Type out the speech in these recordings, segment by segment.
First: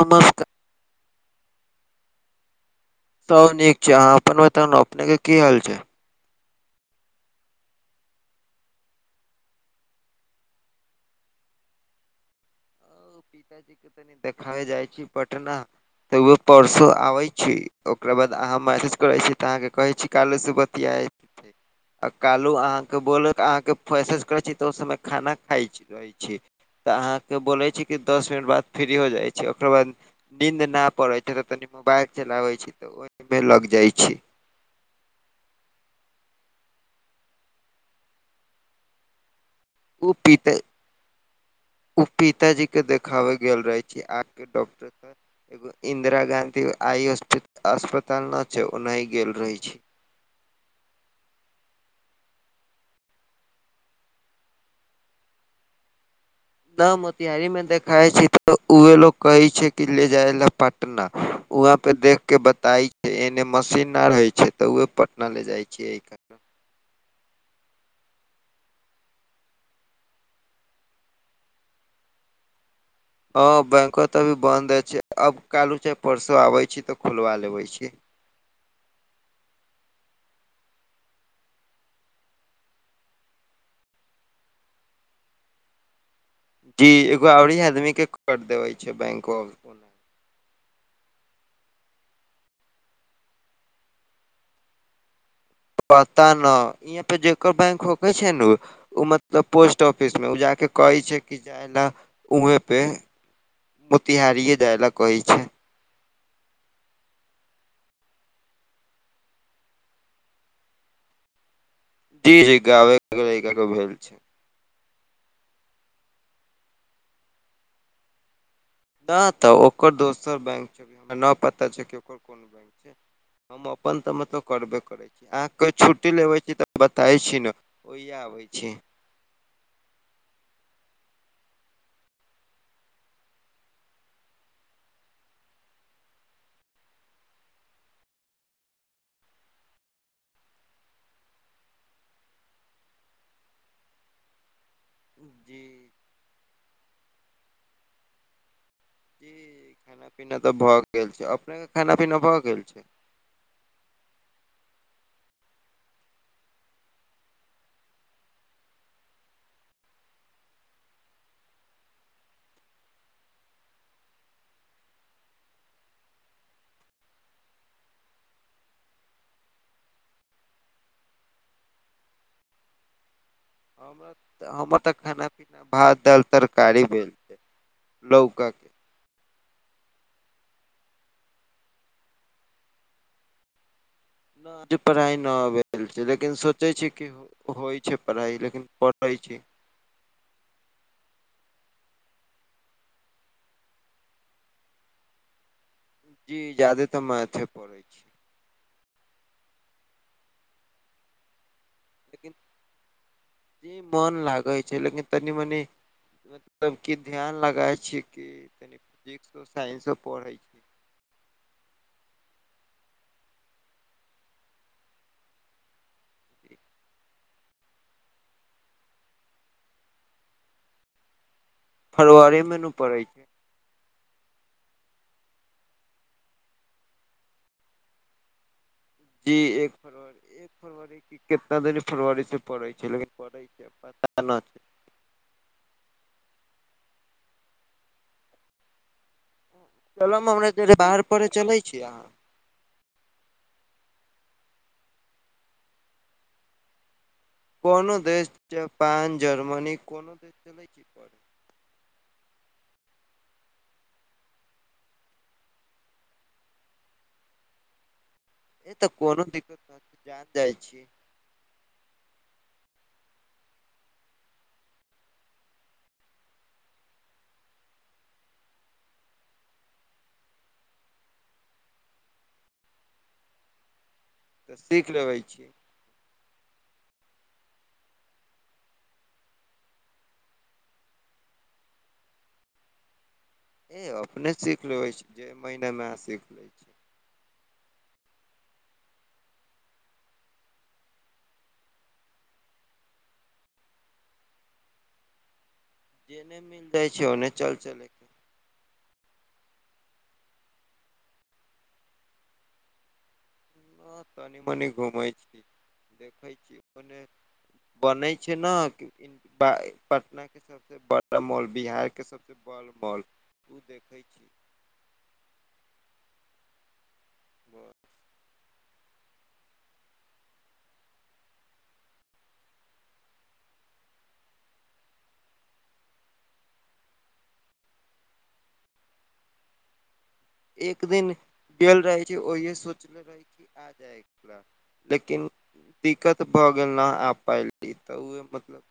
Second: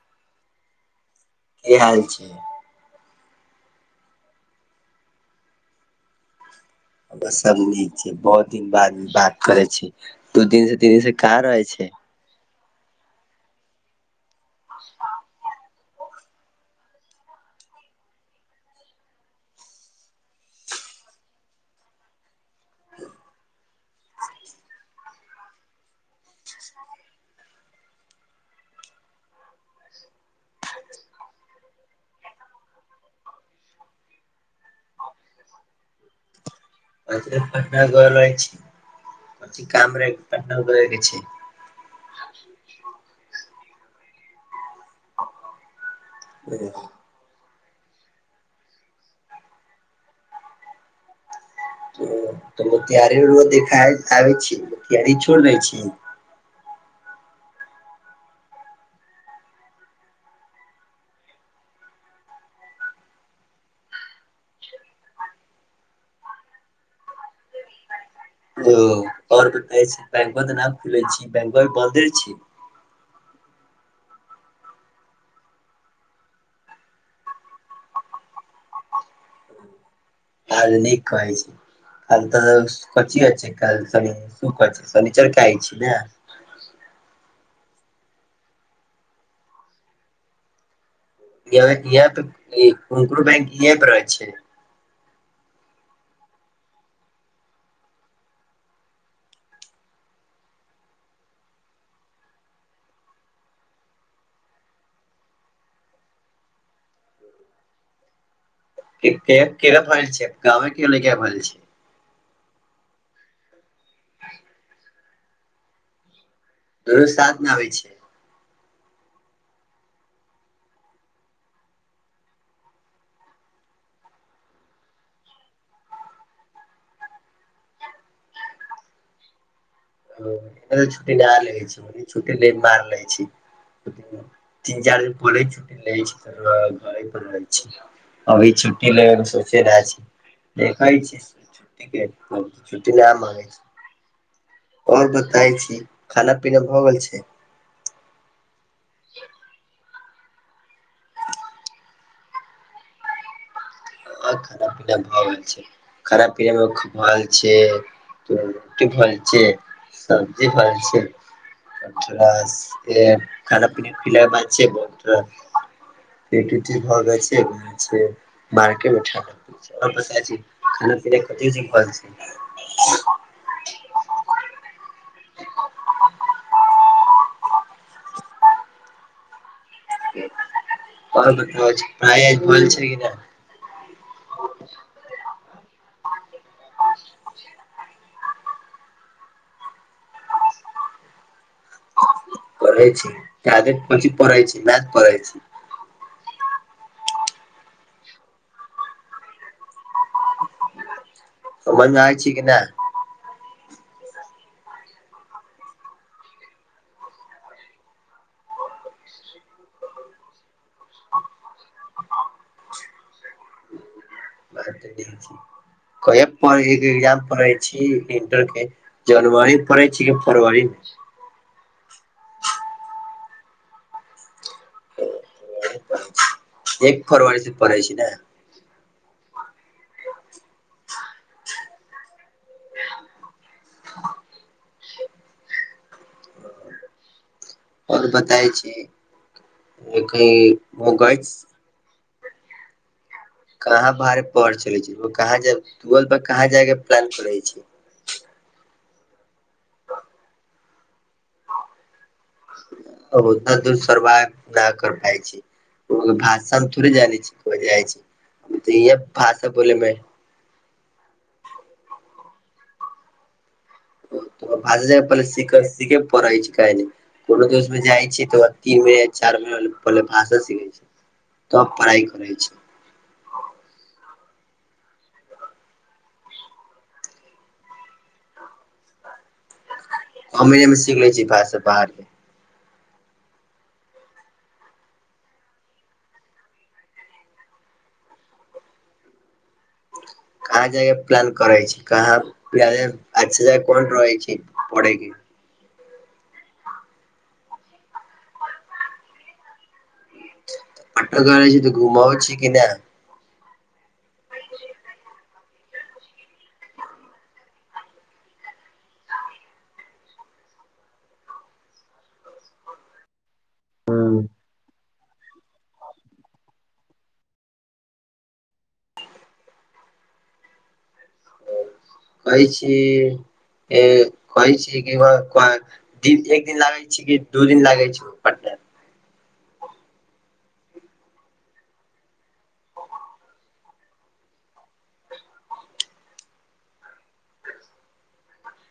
नमस्का की हाल छै? सब नीक छै अहाँ अपन बताउ न अपने के की हाल छै? बस सब नीक छै बहुत दिन बात करे छी तू दू दिन से तीन दिन से कह रहे छै? पिताजी के तनी देखावे जाइ छी पटना तऽ उ परसो आबै छै ओकरा बाद अहाँ मैसेज करै छी तऽ अहाँके कहे छी काले सुबह कियैऐ पीतै आ कालो अहाँ के बोलत अहाँके मैंसेज करे छी त ओ समय में खाना खाय छी। छी तऽ अहाँके बोलै छी कि दस मिनट बाद फ्री हो जाइ छी ओकर बाद नींद ना पड़े छै जे तऽ तनी मोबाइल चलाबे छी तऽ ओहिमे लग जाय छी [unintelligible] पटना ग रह छी प काम रहे पिता पटना [unintelligible] ओ पिताजी के देखाबे गेल रहे छी आँख के डॉक्टर के एगो इंदिरा गाँधी आई होस्टी अस्पताल न छै ओन्हय गेल रहय छै। [unintelligible] न मोतिहारी मे देखाए छी तऽ उहे लोग कहय छै कि ले जाय लै पट ना उहां पे देख के बताई एने मशीन न रहय हय छै त उहे पटना ले जाय छीयै एहि कै ओ और बताई छै बैंक वा तऽ न खुलय छी बैंकवा तै बंदे छी। हां बैंकवा तै अभी बंन्दे छै, अब काएल उ चाहे परसो आबय छै तै खूलबा लेबय छीयै। हाल निक कहय छै। कल तऽ कौंची अछि काएल शनी, शुक्र अछि, शनिचर के आए छी नै। जी एगो ओरी आदमी के कर देबय छै बैंकवा में। यैह-यैह तै ई [unintelligible] छै। पता नै ईहाँ पे जेकर बैंक होके छै ने उ उ मतलब पोस्ट ऑफिस मे उ जाके कहय छै कि जाय लै उहें पे। मोतिहारीेए जाय ल कहय छै। [unintelligible] जी-जी गावे के [inaudible] भेल छै। तोरो साथ नै आबय छै। न त ओकर दोसर बैंक छै, हमरा न पता छै की ओकर कोन बैंक छै, हम अपन तऽ मतलब करबे करय अहां के छुट्टी लेबे छी तऽ बताय छी नै ओहिया आबै छी। हां एतय छुट्टी न लै छीयै, छुट्टी [inaudible] छी। तीन-चार दिन पहले छुट्टी लेला छी त घरे पर रहय छी हम। अभी छुट्टी लेबय के सोचे न छी, देखय छी। छुट्टि के हम तै छुट्टि न मांगय छी। और बताय जी छी, खाना-पीना भऽ गेल छै? जी खाना-पीना तऽ भ गेल छै, अपने के खाना पीना भ गेल छै। अहां के खाना-पीना भऽ गेल छै? खाना-पीना मे [unintelligible] छै। सब्जी-भात छै। [unintelligible] खाना-पीना [unintelligible] [unintelligible] भ गेल छै, छै मार एके मे छा [unintelligible] खाना-पीना कथी [unintelligible] हमराऽ तै हमर तऽ खाना-पीना भात-दाल तरकारी भेल छै लौका के। और [unintelligible] पढ़ाई आय भेल छै की नै? आज पढ़ाई न भेल छै लेकिन सोचय छीयै की होय छै पढ़ाइ लेकिन पढ़य छी पढ़य छी जादे कौनची पढ़य छी, मैथ पढ़य छी। जी ज्यादेतर मैथे पढ़य छीयै। त वन जानय छीयै की नै? जी मन लागै छै लेकिन तनि-मनी मतलब कि ध्यान लगाए छीयै कि तनि फिजिक्सो, साइंसो पढ़य छी। कहिया पैढ़‌ के [unintelligible] जी इंटर के जनवरी पड़य छै कि फरवरी मे? फरवरीे मे नै उ पड़े छै। एक फरवरी से पढ़य छी नै? जी एक फरवरी एक कितना दिन फरवरी से पड़ै छै, लेकिन [unintelligible] पता न और बताय छी। [unintelligible] में हमरा बाहर पढ़य कही चलै छी अहाँ? कहाँ बाहरे पढ़ चलै छी? कहाँ जाय? बोलबा कहाँ जाय के प्लान करै छी? कोनो देश जापान, जर्मनी कोनो [unintelligible] अब ओतना दूर सरवाइव न कर पाय छी। ओ भाषामे थोड़े हम जानै छी, कोइ जाइ छैऽ, ए हमत तऽ इहै कोनो भाषा दिक्कत न बोलयमे छै, जाइ छी। [unintelligible] कोनो देस में जाइ छैै तऽओ तीन मे चार मे पहिले भाषा सिखै छै। तब पढ़ाइ करै छै। सीख लेबै। हमरे में सीख ले छी भाषा बाहर- इ अपने सीख लेबै छी, क महिनेमे। कहाँ जायके प्लान करै छी? कहां [unintelligible] पढय के? [unintelligible] कहय छै, ओन्ने चल जैब। पटक रहै छी तऽ, घुमाउ छी कि नय? [unintelligible] बने छै न, [unintelligible] बड़ा मॉल बिहार के हँ [unintelligible] [inaudible] बै छी [unintelligible] इ एक दिन लागे छै की दू दिन लागे छै पटना? एक दिन केबल रहै छै, ओहियेसो [unintelligible] [inaudible] लेकिन दिक्कत भऽ गेल न आब पाइली तऽ ओह मतलब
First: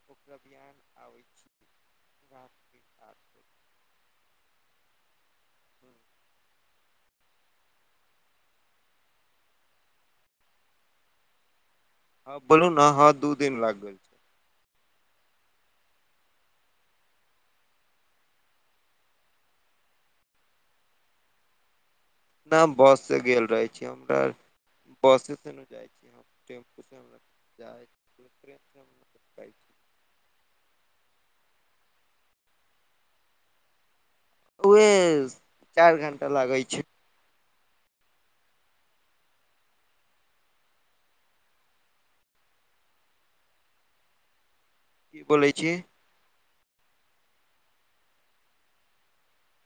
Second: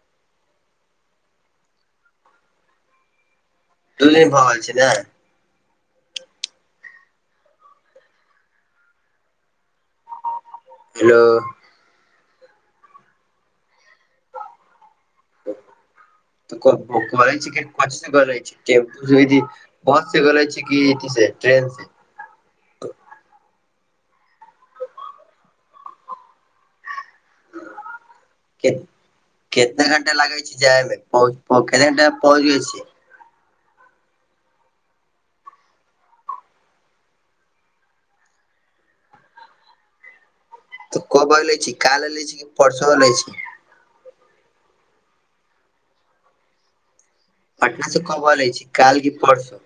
[inaudible] छी [unintelligible] भऽ रहल छियै ने? हेलो। हँ बोलू ने, हँ दू दिन लागबय। [unintelligible] बस से गेले छी की से ट्रेन से? न हम बससँ गेल रहै छी, हमरा बसस [unintelligible] [unintelligible] केित- कितना घंटा लागै छै जायमे? पहु-पहु कै घंटा मे पहुँच जाय छी? उहे चाइर घंटा लागैय छै। तऽ कब एले छी? काल एले छी कि परसो अले छी? की बोलै छी? पटना से कब अलै छी? काल की परसु?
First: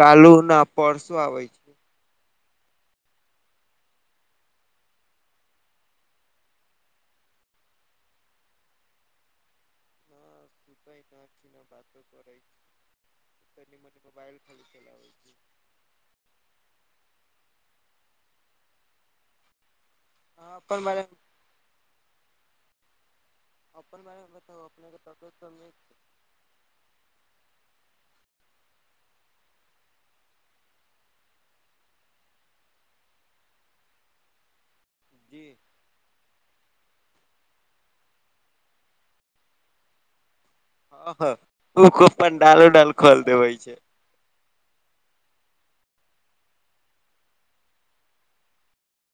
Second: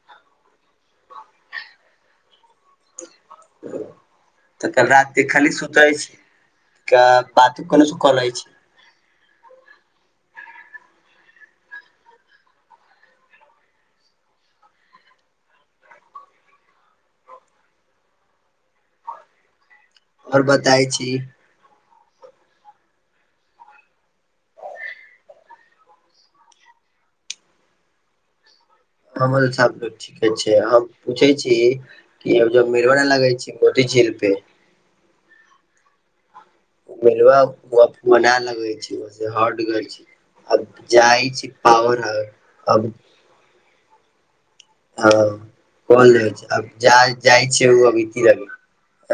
कालू न परसो आबै छी। कल राते के खाली सुतै छी। क्या बात कोने स कलै छी। न [unintelligible] और अहाँ अपन बताय बारेमे छी। अपन बारे में बताउ, अपने कत्त कत्त [unintelligible] हमर हिसाब से ठीके छै, हम पूछे छी कि ओ मेला नै लगे छै मोती झील पे जी। मिलवाउ, ओ औनाय लगै छै, हट गेल छै। अब हँ जाइ छी, पावर हाउस, अब फल देवै छै। हँ कोन ल छै जा जाइ छै ओ अभी [unintelligible] लब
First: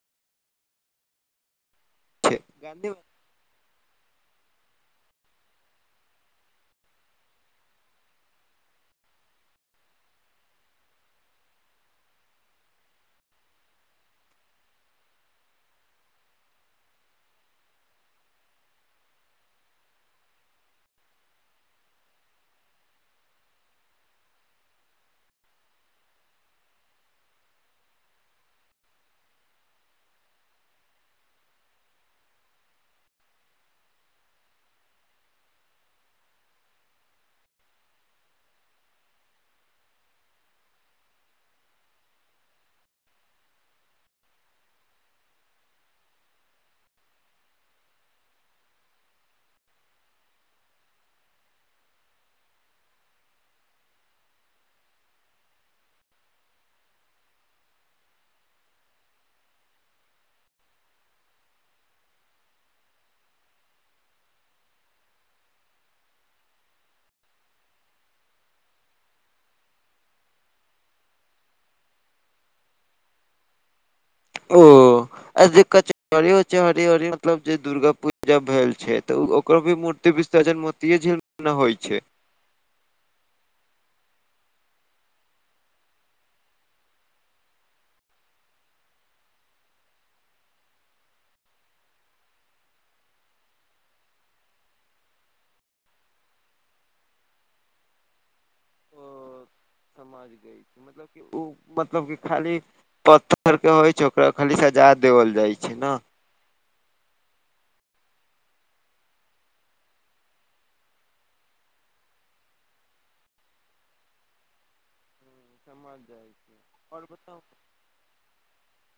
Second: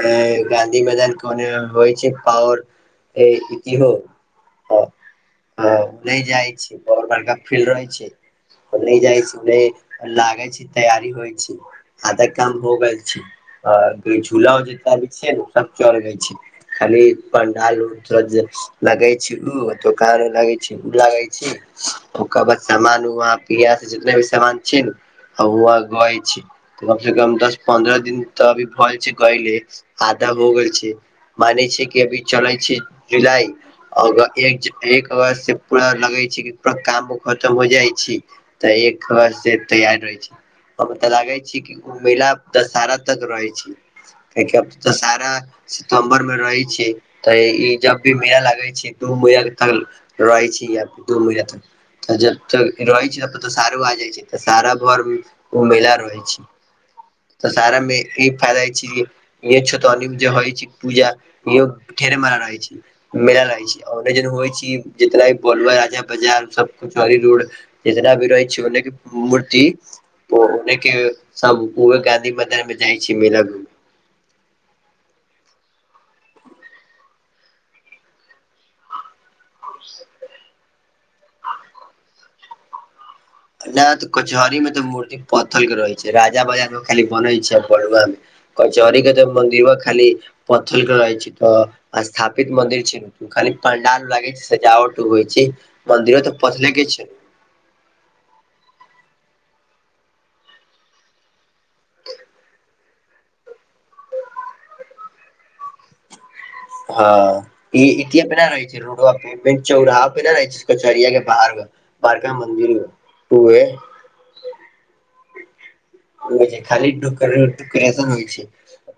नै गांधी मैदान कोने मे होइ छै पावर गाँधी ऐ इतिहो हां। हं नहि जाइ छै बहुत बड़का फील्ड रहै छै। नहि जाइ छी लागै छी तैयारी होइ छी। आधा काम हो गेल छै, झूला जितना भी छै ने ओ सब चल गेल छै। खाली पंडाल लगे छै उ ओत दुकान लगे छै ओ लगे छै। ओकर बाद सामान उ पिय जेना भी सन छै ने आ उ गै छै [unintelligible] कम से कम दस पन्द्रह दिन तऽ अभी भ गेल छै गयले आधा हो गेल छै। मानै छै कि अभी चलै छै जुलाइ अ एक एक अगस्त से पूरा लगै छै कि पूरा कामो खतम हो जाइ छै। तऽ एक अगस्त से तैयार रहै छै। हम तऽ लागे छी कि मेला दशहरा तक रहै छी। किए कि अब दशहरा सितम्बर मे रहै छी तऽ ई जब भी मेला लागै छै दूनु भैयारी तक रहै छी दूनु मिले त त जब तक रहै छै तब तऽ सारू आ जाइ छै तऽ सारा घर मे ओ महिला रहै छै, तऽ सारामे ई फायदा छी इह छ त अने जे होइ छै पूजा इ ठेर मारा रहै छै। मेला लागै छै ने होइ छै जितना भी बोल राजा प्रजा सब खुश रहै छी। जेतना अभी रहै छी ओनेके मूर्ति ओने के सब ओहे गांधी मैदान में जाइ छी मेला मे। ओ। ओ जे कचहरी उचहरि मतलब जे दुर्गा पूजा भेल छै त ओ कभी मूर्ति विसर्जन मोतीझीले मे ने होइ छै। नहि तऽ कचहरी में तऽ मूर्ति पत्थल के रहै छै, राजा बाजार मे खाली बनै छै बरुआ मे। कचहरी के मन्दिरबा खाली पथरके रहै छै तऽ ओ स्थापित मन्दिर छै न। खाली पंडाल लागे छै सजावट होइ छै मंन्दिरो तऽ पथले के छै। ओ समझ गइल, मतलब कि ओ मतलब की खाली पत्थर के होइ छै ओकरा खाली सजा देवल जाइ छै ने। हँ ई अथिये पे ना रहै छै। ओकरा मे फेर चौराहा पे न रहे कचहरिया के बाहर बड़का मन्दिर मे। उहे। हूँ समझ जाइ हो छी खाली आओर बताउ डन होइ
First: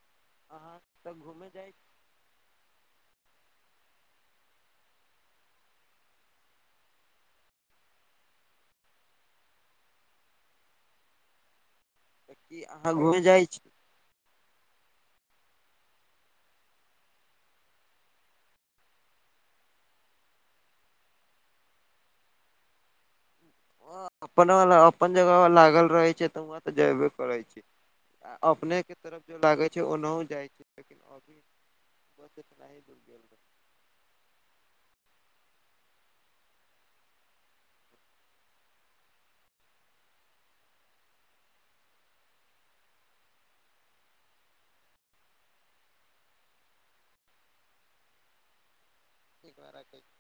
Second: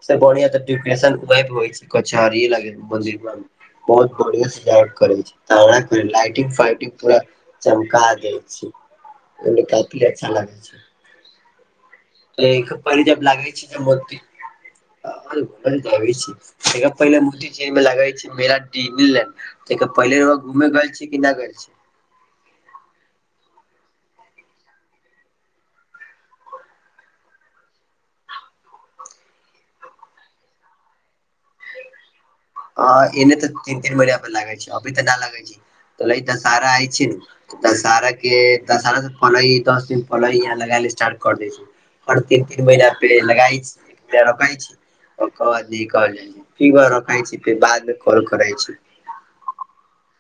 से बढ़िया तऽ अहाँ डन उ घूमे होइ जाइ छै [unintelligible] कचहरी लागे मन्दिरमे। बहुत बढ़िआ से करै छै, फाइटिंग फाइटिंग पूरा चमका दै छै ओ काफी अच्छा लगै छै। छी कि त अहाँ पहिले घूमे जब जाइ लागाै छी छै ने मूर्ती ै पहिल म लगै छै [unintelligible] त पहिले र घूमे गेल छी,? कि ना गेल छी ह अपनाले अपन जगह लागल रहे छै, त वहं तऽ जेबे करै छी। अपने के तरफ जो लागे छै, ओना जाइ छै, लेकिन अभी ही दूर गेल एने तऽ रही तीन -तीन महिना पर लागे छै, अभी तऽ नहि लागै छै, त तऽ सारा आइ छै ने। दशहरा के, दशरा से पल दस दिन पल यहाँ लगायले स्टार्ट कर दै छै। हर तीन- तीन महीना प लगई छै, र छै। ओकर बाद न कहल जाइ छै, फर रख छै, फेर बाद मे कल करै छै। ठीक बा राखै छी।